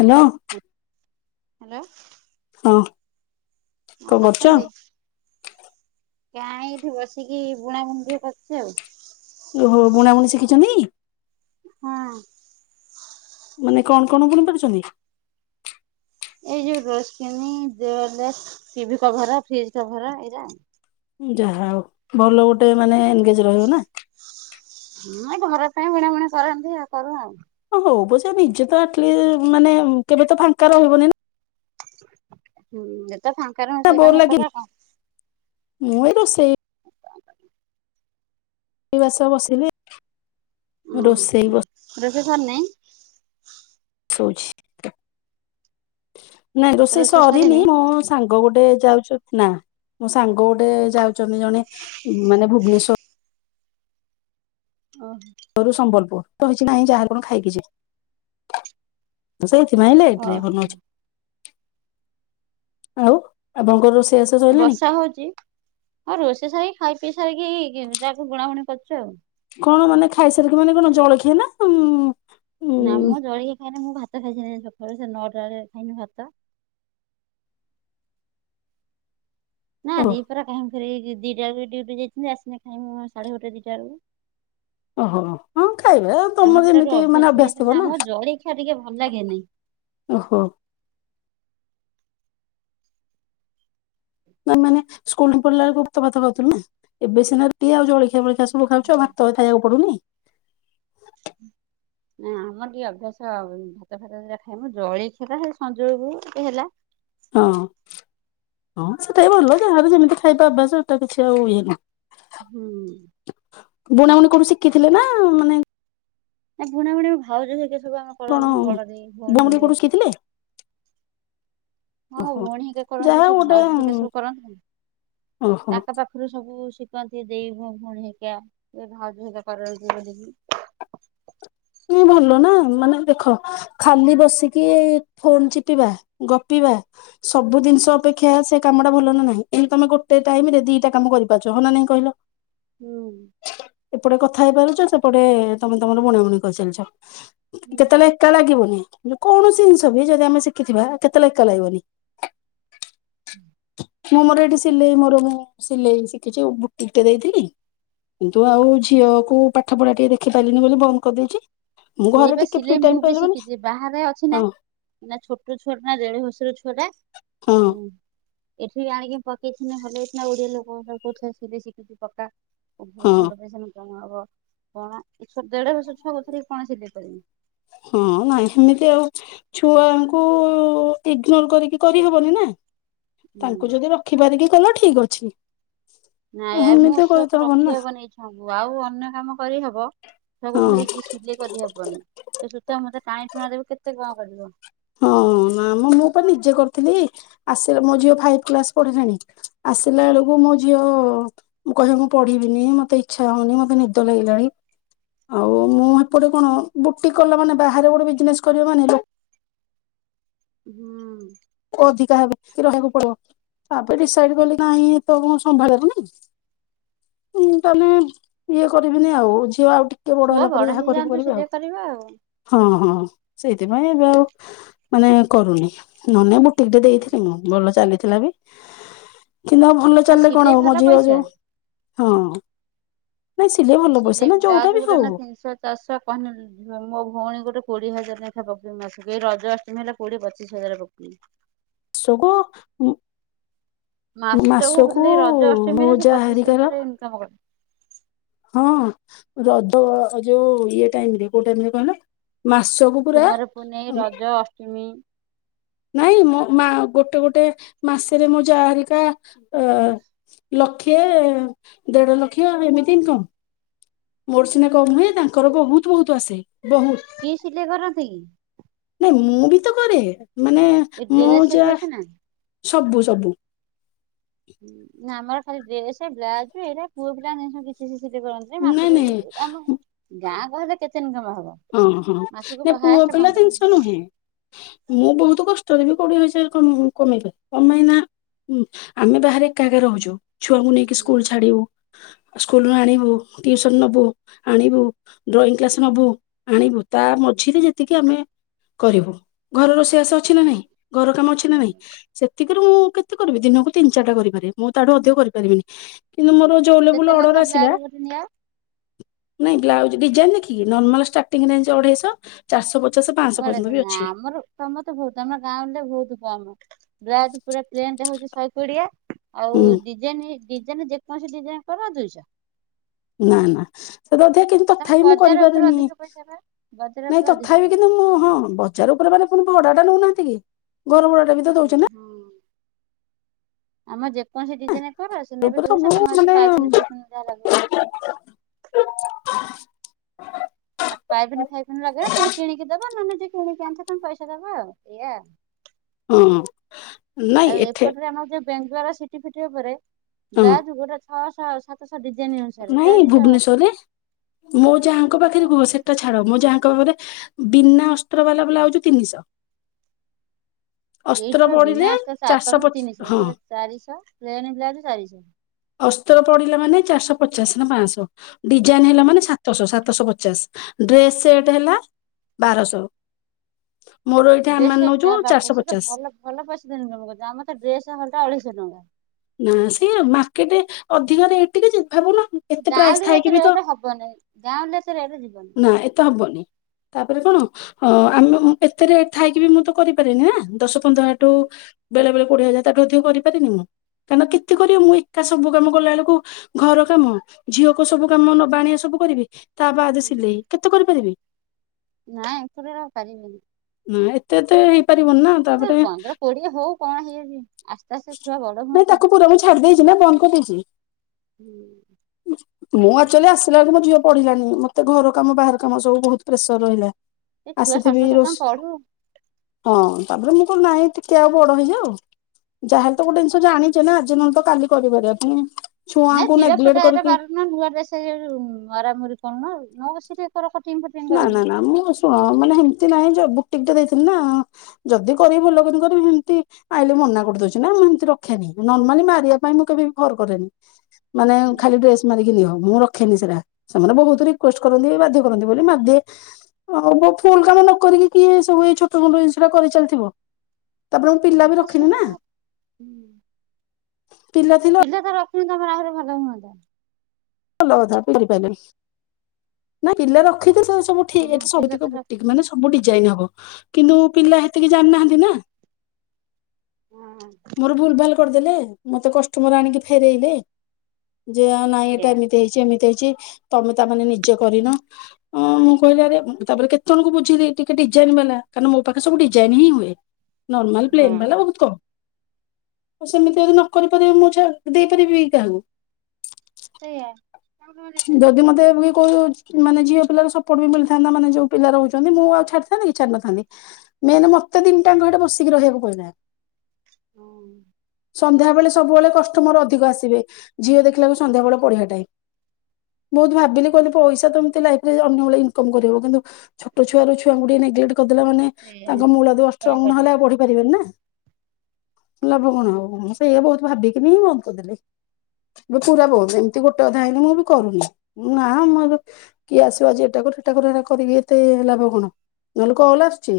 Hello. Hello. ହଁ। କଁ କଣ କରୁଛ? କରୁଚନ୍ତି? କାଁ ଏଇଠି ବସିକି ବୁଣା ବୁଣି ଟିକେ କରୁଛି ଆଉ। ଓହୋ! ବୁଣା ବୁଣି ଶିଖିଚନ୍ତି? ହଁ। ମାନେ କଣ କଣ ବୁଣି ପାରୁଚନ୍ତି? ଏଇ ଯୋଉ ଡୋର ସ୍କ୍ରିନି, ଦେଓର lace, TV cover, fridge cover ଏଇରାଉ। ଯାହା ହଉ ଭଲ ଗୋଟେ ମାନେ ଏନ୍ ଗେଜ୍ ରହିବ ନା! ହୁଁ ହେଇ ଘର ପାଇଁ ବୁଣାବିଣା କରେ ଏମତି, ଆଉ କରୁ ଆଉଁ। ହଁ ହଉ ବ ସେ ନିଜେ ତ ଆଟ୍ଲି ମାନେ କେବେ ତ ଫାଙ୍କା ରହିବନି ନା! ହୁଁ, ଯେତେ ଫାଙ୍କ ରହୁଁ, ନା ସେ ବୋର କାମ ଲାଗି କରୁ ଆଉ କଣ? ମୁଁ ଏଇ ରୋଷେଇ ବାସ ବସିଲି, ଉଁ ରୋଷେଇ ବସ୍ ରୋଷେଇ ସରିନେଇଁ? ନାଇଁ, ରୋଷେଇ ସରିନି ମୁଁ ସାଙ୍ଗ ଗୋଟେ ଯାଉ ଚ ନା, ମୋ ସାଙ୍ଗ ଗୋଟେ ଯାଉଛନ୍ତି ଜଣେ ମାନେ ଭୁବନେଶ୍ୱର ଓହ! ଘରୁ ସମ୍ବଲପୁର, କହିଛି ନାହିଁ ଯାହାହେଲେ ମୁଁ ଖାଇକି ଯିବି। ସେଇଥିପାଇଁ ଲେଟ୍ ରେ ଓହୋ ବନଉଚି ଆଉ। ଆପଙ୍କର ରୋଷେଇଆସ? ବର୍ଷା ହଉଛି, ହଁ ରୋଷେଇ ସାରିକି ଖାଇ ପିଇ ସାରିକି, ତାକୁ ବୁଣାବୁଣି କରୁଛୁ ଆଉ। କଣ ମାନେ ଖାଇସାରିକି ମାନେ କଣ ଜଳଖିଆ ନା ଉଁ ନା ଉଁ ମୁଁ ଜଳିଖିଆ ଖାଇନି, ମୁଁ ଭାତ ଖାଇସାଇଲିନି ସକାଳୁ, ସେ ନଅଟା ବେଳେ ଖାଇନି ଭାତ। ନା ଓ ଦିପହର କାହିଁ କରିବେ [unintelligible] ଦିଟା ବେଳକୁ ଡି୍ୟୁଟି ଯାଇଛନ୍ତି। ଆସନେ ଖାଇଁମୁଁ ସାଢେ ଗୋଟେ ଦିଟା ବେଳକୁ। ଓହୋ ହଁ ଖାଇବା ଆମ ତମର ସେଟା ଗୋଟେ ଯେମିତି ମାନେ ଅଭ୍ୟାସ ହେଇଯାଇଛି ଥିବ ନା, ଆମକୁ ଜଳ ଖିଆ ଟିକେ ଭଲ ଲାଗେନି। ଓହୋ। ନା ମାନେ ସ୍କୁଲଠୁ ପଢଲା ବେଳେ ଉକ୍ତ ଭାତ ଫାତ ଖାଉଥୁଲୁ ନା, ଏବେ ସିନା ରୁଟି ଆଉ ଜଳଖିଆ ଫଳିଖିଆ ସବୁ ଖାଉଛ! ଆଉ ଭାତ ଏତ୍ ଖାଇଆକୁ ପଡୁନି! ହୁଁ। ନା ଆମର ଟିକେ ଅଭ୍ୟାସ ଭାତ ଫାତ ଦିଟା ଖାଇମୁଁ, ଜଲିଖିଆ ଟା ଖାଲି ସଞ୍ଜ ବେଳକୁ ଟିକେ ହେଲା। ହଁ। ହଁ, ସେଇଟା ବି ଭଲ। ଯାହାର ଯେମିତି ଖାଇବା ଅଭ୍ୟାସ ହେଟା କିଛି ଆଉ ଇଏ ନାହିଁ। ହୁଁ। ବୁଣାବୁଣି କୋଉଠୁ ଶିଖିଥିଲେ ନା ମାନେ ନା ବୁଣା ବୁଣୀ ଭାଉଜ ହେରିକା ସବୁ ଆମ କଣ କରନ୍ତି। ମ ବଡଦେଇ, ଭଉଣୀ ବୁଣାବୁଣି ହେଇକା କୋଉଠୁ ଶିଖିଥିଲେ ହଁ ଓହୋ ଭଉଣୀ ହେଇକା କରନ୍ତି, ଯାହା ହଉ ସେ ଗୋଟେ ଭାଉଜ ହେଇକା ସବୁ କରନ୍ତିନି, ଓହୋ ତାଙ୍କ ପାଖ ପାଖରୁ ସବୁ ଶିଖନ୍ତି, ଦେଇ ଭ-ଭଉଣୀ ହେଇକା, ଭାଉଜ ହେଇକା କରନ୍ତି [unintelligible] ନାଇଁ ଭଲ ନା, ମାନେ ଦେଖ ଖାଲି ବସିକି ଫୋନ ଚିପିବା। ଗପିବା। ସବୁ ଦିନିଷ ଅପେକ୍ଷା ସେ କାମଟା ଭଲ ନା ନାହିଁ ଏମତି ତମେ ଗୋଟେ ଟାଇମରେ ଦିଟା କାମ କରିପାରୁଛ ହଁ ନାହିଁ କହିଲ। ହୁଁ। ଏପଟେ କଥା ହେଇପାରୁଚ ସେପଟେ ତମେ ତମର ବୁଣା ବୁଣି କରିଚାଲିଛ କେତେବେଳେ କା ଲାଗିବନି ଯେକୌଣସି ଜିନିଷ ବି ଯଦି ଆମେ ଶିଖିଥିବା କେତେବେଳେ ଏକା ଲାଗିବନି। ହୁଁ। ମୁଁ ମୋର ଏଇଠି ସିଲେଇ ମୋର ମୁଁ ସିଲେଇ ଶିଖିଚି ବୁଟିକଟେ ଦେଇଥିଲି। କିନ୍ତୁ ଆଉ ଝିଅକୁ ପାଠପଢା ଟିକେ ଦେଖି ପାଇଲିନି ବୋଲି ବନ୍ଦ କରିଦଉଛି। ସେଇ ବା ସିଲେଇ ମୁଁ ବି ଶିଖିଚି ଏ ବାହାରେ ଅଛି ନା। ହଁ ଏଇନା ଛୋଟ ଛୁଆଟା ଦେଢବର୍ଷର ଛୁଆଟା ହଁ ଆଉ ଏଠି ବି ଆଣିକି ପକେଇଥିନେ ଭଲ ହେଇଥିନା ଓଡିଆ ଲୋକଙ୍କର କଉଥିଲେ ସିଲେଇ ଶିଖିଚୁ ପକା। [unintelligible] ହଁ ଭଲ ପଇସା [unintelligible] କଣ [unintelligible] ଦେଢବର୍ଷର ଛୁଆକୁ ଧରି କଣ ସିଲେଇ କରିମି। ହଁ ନାଇଁ ସେମିତି ଆଉ ଛୁଆଙ୍କୁ ଇଗ୍ନୋର କରିକି କରିହବନି ନା। ହୁଁ ତାଙ୍କୁ ଯଦି ରଖିପାରିକି କଲ ଠିକ୍ ଅଛି। ନାଇଁ ବା ମୋ ଏମିତି କରିତ ଛୁଆକୁ ହବନି ନା ରଖିହବନି ଏଇ ଛୁଆଙ୍କୁ ଆଉ ଅନ୍ୟ କାମ କରିହବ। ତାକୁ ହଁ। ଧରିକି ସିଲେଇ କରିହବନି ସେ ସୁତା ମୁତା ଟାଣି ଟୁଣା ଦେବେ କେତେ କଁ କରିବ। ହଁ ନା ମୋ ମୁଁ ତ ନିଜେ କରୁଥିଲି ଆସିଲା ମୋ ଝିଅ ଫାଇଭ କ୍ଲାସ୍ ପଢିଲାଣି। ଆସିଲାବେଳୁକୁ ମୋ ଝିଅ ମୁଁ କହିବ ମୁଁ ପଢିବିନି ମତେ ଇଚ୍ଛା ହଉନି ମତେ ନିଦ ଲାଗିଲାଣି। ଆଉ ମୁଁ ହେପଟେ କଣ ବୁଟିକ୍ କଲା ମାନେ ବାହାରେ ଗୋଟେ ବିଜନେସ୍ କରିବ ମାନେ ଲୋ ହୁଁ। କ ଅଧିକା ହେବେ କି ରହିଆକୁ ପଡିବ। ତାପରେ ଡିସାଇଡ୍ କଲି ନାହିଁ ଏତେ ଲୋକଙ୍କୁ ସମ୍ଭାଳି ହବନି। ମୁଁ ତାହଲେ ଇଏ କରିବିନି ଆଉ ଝିଅ ଆଉ ଟି କେ ବଡ ଛୁଆ ହେଲା ପରେ ଯାହା କରିବୁ ହେଇଯାଆନ୍ତୁ କରିବି ଆଉ। ସିଲେଇ କରିବା ଆଉ ହଁ ହଁ ସେଇଥିପାଇଁ ଏବେ ଆଉ ମାନେ କରୁନି ନହେନେ ମୋ କେବେ ଦେଇଥିଲି ମୁଁ ଭଲ ଚାଲିଥିଲା ବି। କିନ୍ତୁ ଆଉ ଭଲ ନା ଚାଲିଲେ ସିଲେଇ କଣ ହବ ମୋ ଭଲ ଝିଅ ପଇସା ଯୋଉ ହଁ। ନାଇଁ ସିଲେଇ ଭଲ ପଇସା ନା ଯୋଉଟା ବି ହଉ। ଚାଷୁଆ କହନି ଉଁ ଝୁଅ ମୋ ଭଉଣୀ ଗୋଟେ କୋଡିଏ ହଜାର ନେଖା ପାଉଥିଲା ମାସୁକୁ ଏଇ ରଜ ଆଷ୍ଟମୀ ହେଲେ କୋଡିଏ ପଚିଶ ହଜାର [unintelligible] ସୋକୁ ଉଁ ମାସକୁ ଖାଲି ରଜ ମୋ ଅଷ୍ଟମୀରେ ସିଏ ଅଜା ପଚିଶ ହେରିକାର ହଜାର ଇନକମ୍ କରେ। ହଁ ରଜ ଏ ଯୋଉ ଇଏ ଟାଇମରେ କୋଉ ଟାଇମରେ କହିଲ ମାସକୁ ପୁରା କୁମାର ପୁନେଇ ରଜ ଅଷ୍ଟିମୀ ନାଇଁ ମୋ ମା ଗୋଟେ ଗୋଟେ ମାସେରେ ମୋ ଯା ହେରିକା ଆ ଲକ୍ଷେ ଦେଢଲକ୍ଷ ଆରେ ଏମିତି ଇନକମ୍। ମୋର ସିନା କମ୍ ହୁଏ ତାଙ୍କର ବୋହୁତ ବୋହୁତ ଆସେ ବୋହୁତ। କି ସିଲେଇ କରନ୍ତି କି? ନାଇଁ ମୁଁ ବି ତ କରେ ମାନେ ଏ ମୋ ଡ୍ରେସ ଯା ଫ୍ରେସ ନା ସବୁ ସବୁ। ହୁଁ ନା ଆମର ଖାଲି ଡ୍ରେସେ ବ୍ଲାଉଜ ଏଇରା ପୁଅ ପିଲାଙ୍କ ଜିନିଷ କିଛି ସିଏ ସିଲେଇ କରନ୍ତ୍ ସେ ନାଇଁ ମାସୁକୁ ନାଇଁ ଆମ ଗାଁ ଗହଳିରେ କେତେ ଇନକମ ହବ। ଅଁ ହଁ ମାସକୁ ନା ପୁଅ ହାଏଷ୍ଟ ପିଲା ପନ୍ଦର ଜିନିଷ ହଜାର ନୁହେଁ। ମୁଁ ବୋହୁତୁ କଷ୍ଟରେ ବି କୋଡିଏ ହଜାର କମେଇ କମେଇ ପାରେ ତମେ ଏଇନା ଉଁ ଆମେ ବାହାରେ ଏକା ଏକା ରହୁଚୁ ଛୁଆଙ୍କୁ ନେଇକି ସ୍କୁଲ ଛାଡିବୁ। ସ୍କୁଲଣୁ ଆଣିବୁ, ଟିଉସନ ନେବୁ, ଆଣିବୁ, ଡ୍ରଇଂ କ୍ଲାସ ନେବୁ ଆଣିବୁ, ତା ମଝିରେ ଯେତିକି ଆମେ କରିବୁ, ଘରେ ରୋଷେଇ ବାସ। ଅଛି ନା ନାଇଁ? ଘର କାମ ଅଛି ନା ନାଇଁ? ସେତିକିରୁ ମୁଁ କେତେ କରିବି? ଦିନକୁ ତିନି, ଚାରଟା କରିପାରିବି ମୁଁ ତାଠୁ ଅଧିକ କରିପାରିବିନି, କିନ୍ତୁ ମୋର ଯୋଉ କେତେ ଲେବୁଲର ଅର୍ଡର ଲେଖା ଆସିଲା ବ୍ଲାଉଜ ଗୋଟେ ନିଆ ନାଇଁ, ବ୍ଲାଉଜ ଡିଜାଇନ୍ ଦେଖିକି ନର୍ମାଲ ଷ୍ଟାର୍ଟିଂରେ ଅଢେଇଶ ଚାରଶହ ପଚାଶ ପାଆଶହ ପର୍ଯ୍ୟନ୍ତ ବି ଅଛି। ତମେ ତ ବହୁତ୍ ଆମ ଗାଁ ରେ ବହୁତ୍ କାମ ବ୍ଲାଉଜ ପୁରା ପ୍ଲେନ୍ଟା ହଉଛି ଶହେ କୋଡିଏ। ଆଉ ହୁଁ ଡିଜାଇନି୍ ଡିଜାଇନ ଯେକୌଣସି ଡିଜାଇନ କର ଦୁଇଶହ। ନା ନା [unintelligible] ତମେ ତଥାପି ମୁଁ ବଜାର ଉପରେ କରିପାରେନି ଅଧିକ ପଇସା ପା। ବଜାର ନାଇଁ ଉପରେ ଅଧିକ ତଥାପି ପଇସା। କିନ୍ତୁ ମୁଁ ହଁ ବତ୍। ବଜାରେ ଉପରେ ମାନେ ପୁଣି ଭଡାଟା ନେଉନାହାନ୍ତି କି? ଘର ଭଡା ଟା ବି? ତ ଦଉଛ ହୁଁ ନା ହଁ ଆମେ ଯେକୌଣସି ଡିଜାଇନେ। କହିପାରୁଛନ ନା ଏବେ ଉପରେ ଦୁଇଶହ? ସବୁ ତମ ଏଠି ମାନେ ପାଇପିନି ଫାଇପିନି ଯାଆ ଲଗେଇବ। ହଁ ଆଉ ପାଇପିନି ଫାଇବିନି ଲଗେଇବ। ତମେ କିଣିକି ଦବ ନହେଲେ ଯିଏ କିଣିକି ଆଣିଥିବ ତାଙ୍କୁ ପଇସା ଦେବ। ଆଉ ଏଇଆ ଆଉ। ହୁଁ। ଆଉ ଏପଟରେ ଆମର ଯୋଉ ବ୍ୟାଙ୍କ୍ ଦ୍ଵାରା ସିଟି ଫିଟି ଉପରେ ବ୍ରଜ୍ ଗୋଟା ଛଅଶହ ସାତ୍ ମୁଁ ଏଇ ଭୁବନେଶ୍ଵରରେ ମୋ ଯାଆଙ୍କ ପାଖରେ କୁହ ସେଟା। ଛାଡ, ମୋ ଯାହା କଇବେ, ବିନା ଅସ୍ତର ବାଲା ବ୍ଲାଉଜ୍ ତିନିଶହ। ଅସ୍ତ୍ର ଏଇଠିବା ପଡିଲେ ବିନା ଆସ ସାତ ଚାରିଶହ ପଚା ତିନିଶହ ହଁ ଫେର୍ ଚାରିଶହ। ପ୍ଲେନ୍ ବ୍ଲାଉଜ୍ ଚାରିଶହ। ଅସ୍ତର ପଡିଲା ମାନେ ଚାରଶହ ପଚାଶ ନା ପାଂଶ ଡିଜାଇନ୍ ହେଲା ମାନେ ସାତ୍ [unintelligible] ସାତଶହ ପଚାଶ ଡ୍ରେସ ସେଟ୍ ହେଲା ବାରଶହ। ମୋର ଏଇଠା ଡ୍ରେସ ମାନେ ନେଉଚୁ ସେଟ ବାପ ଚାରଶହ ସେ ତ ପଚାଶ। ଭଲ ଭଲ ପଇସା ଇନକମ୍ କରୁଚ ଆମର ତ? ଡ୍ରେସ୍ ଘରିକା ଅଢେଇଶହ ଟଙ୍କା। ନାଇଁ ସିଏ ମାର୍କେଟରେ ଅଧିକ ରେଟ୍ ଟିକେ ଭାବୁନା। ଏତେ ପ୍ରାଇସ୍ ଗାଉଁଲିରେ ଏତେ ଥାଇକି ବି ତ ରେଟ୍ ହବନି ଗାଉଁଲିରେ ଏତେ ରେଟ୍ ଯିବନି। ନା ଏତେ ହବନି। ତାପରେ କଣ? ହଁ ଆମେ ଏତେ ରେଟ୍ ଥାଇକି ବି ମୁଁ ତ କରିପାରିବିନି ନା। ଦଶ, ପନ୍ଦର ହଜାରଠୁ ବେଳେ ବେଳେ କୋଡିଏ ହଜାର। ତା, ଠୁ ଅଧିକ କରିପାରିବିନି। କାମ କେତେ କରିବ? ମୁଁ ଏକା ସବୁ କାମ କଲା ବେଳକୁ ଘର କାମ, ଝିଅକୁ ସବୁ କାମ, ନବା ଆଣିବା ସବୁ କରିବି, ତା, ବାଦ ସିଲେଇ କେତେ କରିପାରିବି? ନାଇଁ, ଏଥର ପାରିବିନି। ନା, ଏତେ ତ ହେଇପାରିବନି ନା। ତା, ଏ ପରେ ପନ୍ଦର କୋଡିଏ ହଉ କଣ ହେଇଯାଉଛି ଆସ୍ତେ ଆସ୍ତେ ଛୁଆ ବଡ ନାଇଁ, ହୁଅନ୍ତୁ। ତାକୁ ପୁରା ମୁଁ ଛାଡିଦେଇ ଯିବା ବନ୍ଦ କରିଦେଇଛ। ଉଁ। ହୁଁ। ମୁଁ ଆକ୍ଚୁଆଲି ଆସିଲା ବେଳକୁ ମୋ ଝିଅ ପଢିଲାନି, ମତେ ଘର କାମ, ବାହାର କାମ ସବୁ ବହୁତ ପ୍ରେସର ରହିଲା। ଏ ଛୁଆ ଆସିଥିବି ଷଷ୍ଠ, ରୋଷ ସପ୍ତମ ପଢୁ ହଁ ତାପରେ ମୁଁ କଣ ନାଇଁ ଟିକେ ଆଉ ବଡ ହେଇଯାଉ। ଯାହାହେଲେ ତ ଗୋଟେ ଜିନିଷ ଜାଣିଛ୍। [unintelligible] ନା ଆଜି ନହେଲେ ତ କାଲି କରିପାରିବା ପାଇଁ। ନାଇଁ ଚିରା ଫଟାର ବାରଣ ନାଇ ନୂଆ ଡ୍ରେସ୍ ମାରା ମୁରି କଣ ନା ଆଉ ନୂଆ [unintelligible] କଟିଙ୍ଗ ଫଟିଙ୍ଗ୍। ନା ନା ନା ମୁଁ ଶୁଣ, ମାନେ ହେମତି ନାହିଁ। ବୁକ୍ ଟିକଟା ଦେଇଥିଲି ନା। ଯଦି ଗରିବି ଲେକଙ୍କର ହେମତି ଆଇଲେ ମନା କରିଦଉଚି ନା। ମୁଁ ଏମତି ରଖେନି। ନର୍ମାଲି ମାରିବା ପାଇଁ ମୁଁ କେବେ ବି ଫର୍ କରେନି। ମାନେ ଖାଲି ଡ୍ରେସ୍। ମାରିକି ନିଅ ମୁଁ ରଖେନି ସେଟା। ସେମାନେ ବହୁତ ରିକ୍ୱେଷ୍ଟ କରନ୍ତି ବାଧ୍ୟ କରନ୍ତି ବୋଲି ମାଘ। ଆଉ ଫୁଲ୍ କାମ ନ କରିକି କିଏ ଏ ସବୁ ଛୋଟ ମୋଟ ଜିନିଷଏରା କରି ଚାଲିଥିବ। ତାପରେ ମୁଁ ପିଲା ବି ହଁ ସେ ରଖିନି ନା ଗୋଟେ ପିଲା ଥିଲେ ପିଲା ତ ରଖନ୍ତୁ ତମର ଆହୁରି ଭଲ ହୁଅନ୍ତା। ଭଲ କଥା କରିପାରିବେ ନାଇଁ ପିଲା ରଖିଲେ ସବୁ ହଁ ଠିକ୍ ପିଲା ତ ରଖିଲେ [inaudible] ସବୁ ଡିଜାଇନ ହବ କିନ୍ତୁ ପିଲା ହେତିକି ଜାଣି ନାହାନ୍ତି ନା। ହଁ ମୋର ଭୁଲ ଭାଲ କରିଦେଲେ ମତେ କଷ୍ଟମର ଆଣିକି ଫେରେଇବେ। ଯେ ନାଇଁ ସେଇଆ ଏଇଟା ଏମିତି ହେଇଛି ଏମିତି ହେଇଛି ତମେ ତା ମାନେ ନିଜେ କରିନ। ହଁ ମୁଁ କହିଲି ଆରେ ତା ପରେ କେତେ ଜଣ କୁ ବୁଝେଇଲି ଟିକେ ଡିଜାଇନ୍ ବାଲା କାରଣ ମୋ ପାଖରେ ସବୁ ଡିଜାଇନ୍ ହିଁ ହୁଏ। ନର୍ମାଲ ହଁ ସେଇଆ। ପ୍ଲେନ୍ ବାଲା ହଁ ବହୁତ କମ୍। ସେମିତି ଯଦି ନ କରି ପାରିବେ ମୁଁ ଝା ଦେଇପାରିବି କି କାହାକୁ। ସେଇଆ। ଆଉ ଯଦି ମତେ ବି ଉ ମାନେ ଝିଅ ପିଲାର ସପୋର୍ଟ ବି ମିଳିଥାନ୍ତା ମାନେ ଯୋଉ ପିଲା ରହୁଛନ୍ତି ମୁଁ ଆଉ ଛାଡ଼ିଥାନ୍ତି କି ଛାଡ଼ି ନଥାନ୍ତି। ମେନ୍ ମତେତିନିଟାଙ୍କ ହେଟୀ ବସିକି ରହିଆକୁ ପଇଲା। ହଁ। ସନ୍ଧ୍ୟା ବେଳେ ସବୁବେଳେ କଷ୍ଟମର ଅଧିକ ଆସିବେ ଝିଅ ଦେଖିଲା ବେଳକୁ ସନ୍ଧ୍ୟାବେଳେ ପଢ଼ିଆ ଟାଇମ। ବହୁତ ଭାବିଲି କହିଲି ପଇସା ତ ଏମିତି ଲାଇଫ ରେ ଅନ୍ୟ ବେଳେ ଇନକମ୍ କରିହେବ କିନ୍ତୁ ଛୋଟ ଛୁଆର ଛୁଆ ଙ୍କୁ ଟିକେ ନେଗଲଟ କରିଦେଲେ ମାନେ ତାଙ୍କ ମୂଳ ଦୁଆ କଣ ଷ୍ଟ୍ରଙ୍ଗ କରିବା ନହେଲେ ଆଉ ପଢ଼ି ପାରିବେନି ନା ତ ଲାଭ କଣ ହବ ସେଇଆ ବହୁତ ଭାବିକିନି ବନ୍ଦ କରି ଦେଲି। ଏବେ ପୁରା ବୋହୁତ ଏମିତି ଗୋଟେ ଅଧେ ଆଇନେ ମୁଁ ବି କରୁନି ନା ମୁଁ ଏବେ କିଏ ଆସିବ ଆଜି ଏଟା କର ହେଟା କର କରିକି ଏତେ ଲାଭ କଣ ନହେଲେ କଲ ଆସୁଚି।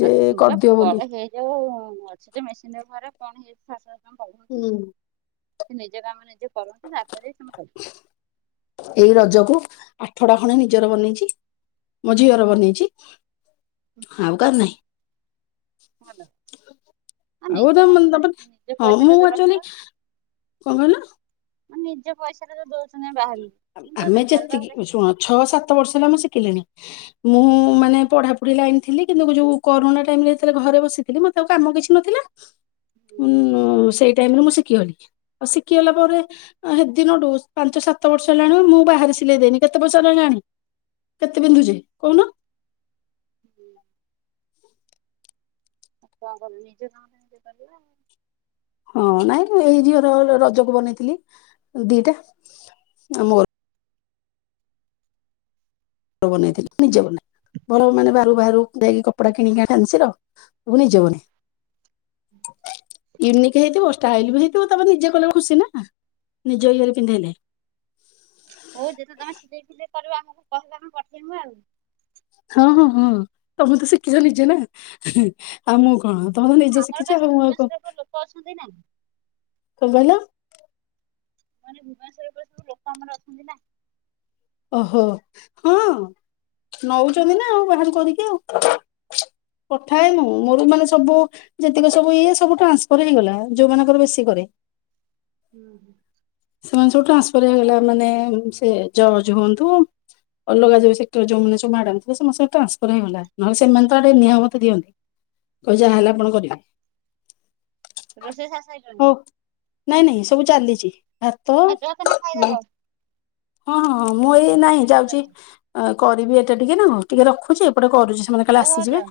ଯେ କରିଦିଅ ବୋଲି। ଯେଉଁ ଅଛି ଯେ ମେସିନ୍ ଘରେ କଣ ହେଇଚି ଫାର୍ଷ୍ଟ କହିବେ କି? ହୁଁ ସେ ନିଜ କାମ ନିଜେ କରନ୍ତୁ ତାପରେ ତମେ ଏଇ ରଜକୁ ଆଠ ଟା ଖଣ୍ଡେ ନିଜର ବନେଇଚି। ମୋ ଝିଅର ବନେଇଛି ଆଉ କାର ନାଇଁ। ଭଲ ହେଇଚି। ହଁ ଆଉ ନିଜ କାମ ମାନେ ତ ତାପରେ ନିଜ ହଁ ପଇସା ମୁଁ ଟା ତ ଆକ୍ଚୁଆଲି ରହିବ। କଣ କହିଲ ନିଜ ପଇସା ଟା ତ ଦଉଛନ୍ତି ବାହାରକୁ ଆମେ [inaudible] ଘରେ ଯେତିକି ଶୁଣ ରହିବ। ଛଅ ସାତ ବର୍ଷ ହେଲା ମୁଁ ଶିକିକିଣି। ମୁଁ ମାନେ ପଢାପଢି ଲାଇନ୍ ଥିଲି କିନ୍ତୁ ଯୋଉ କରୁଣା ଟାଇମ ରେ ଯେତେ ବେଳେ ଘରେ ବସିଥିଲି ମତେ ଆଉ କାମ କିଛି ନ ଥିଲା। ଉଁ ସେଇ ଟାଇମରେ ମୁଁ ଶିଖିଗଲି। ଆଉ ସିକିଗଲା ପରେ ହେ ଦିନଠୁ ପାଞ୍ଚ ସାତ ସାତ ବର୍ଷ ହେଲାଣି ମୁଁ ବାହାରେ ସିଲେଇ ଦେଇନି କେତେ ପଇଷା ହେଲାଣି କେତେ ପିନ୍ଧୁଛି କହୁନୁ। ହୁଁ [inaudible] କଣ କରିବି ନିଜ କାମ ନିଜେ କରିବା। ହଁ ନାଇଁ ଏଇ ଝିଅର ରଜକୁ ବନେଇଥିଲି ଦିଟା ଆଉ ମୋର। ବନେଇଥିଲି ନିଜେବନେଇଥିଲି ଘର ମାନେ ବାହାରକୁ ବାହାରୁ ଯାଇକି କପଡା କିଣିକି ଆଣିକି ଫ୍ୟାନ୍ସି ର ମୁଁ ନିଜେ ବନେ ହୁଁ [inaudible] ୟୁନିକ୍ ହେଇଥିବ ଷ୍ଟାଇଲ ବି ହେଇଥିବ ତାପରେ ନିଜେ କଲେ ଖୁସି ନା ନିଜ ଇଏରେ ପିନ୍ଧିଲେ ହଉ ଯେବେ ତମେ ସିିଲେଇ ଫିଲେଇ କରିବଆମକୁ କହିବ ଆମେ ପଠେଇବୁ ଆଉ। ହଁ ହଁ ହଁ ତମେ ତ ଶିଖିଛ ନିଜେ ନା ଆଉ ମୁଁ କଣ ତମେ ତ ନିଜେ ଆମର ଶିଖିଛ ବା ସେ ଆଉ କଣ କଣ ଭୁବନେଶ୍ୱର ଉପରେ ଲୋକ ଅଛନ୍ତି ନା କହିଲ? ମାନେ ଭୁବନେଶ୍ୱର ବି ଲୋକ ଆମର ଅଛନ୍ତି ନା। ଓହୋ ହଁ ନଉଚନ୍ତି ନା ଆଉ ବାହାରୁ କରିକି ଆଉ। କଥା ହେଇନୁ ମୋର ବି ମାନେ ସବୁ ଯେତିକ ସବୁ ଇଏ ସବୁ ଟ୍ରାନ୍ସଫର ହେଇଗଲା ଯୋଉ ମାନଙ୍କର ବେଶୀ କରେ। ହୁଁ ହୁଁ ସେମାନେ ସବୁ ଟ୍ରାନ୍ସଫର୍ ହେଇଗଲା ମାନେ ସେ ଜର୍ଜ ହୁଅନ୍ତୁ। ଅଲଗା ଯୋଉ ସେକ୍ଟର ଯୋଉମାନେ ସବୁ ମ୍ୟାଡମ୍ ଥିଲେ ସମସ୍ତେ ଟ୍ରାନ୍ସଫର ହେଇଗଲା ନହଲେ ସେମାନେ ତେ ନିଅମିତ ଦିଅନ୍ତି। କହେ ଯାହା ହେଲା ଆପଣ କରିବେ। ରୋଷେଇ ସାର୍ ସାଇଲଣି ହଉ ନାଇଁ ନାଇଁ ସବୁ ଚାଲିଛି ଭାତ ଆଉ ଯା ତମେ ହଁ ଖାଇଦବ ହଁ ହଁ ମୁଁ ଏଇ ନାଇଁ ଯାଉଛି କରିବି ଏଟେ ଟିକେ ନା ଟିକେ ରଖୁଛି ଏପଟେ କରୁଛି। ସେମାନେ କାଲେ ହଉ ହଉ ଆସିଯିବେ ଯା।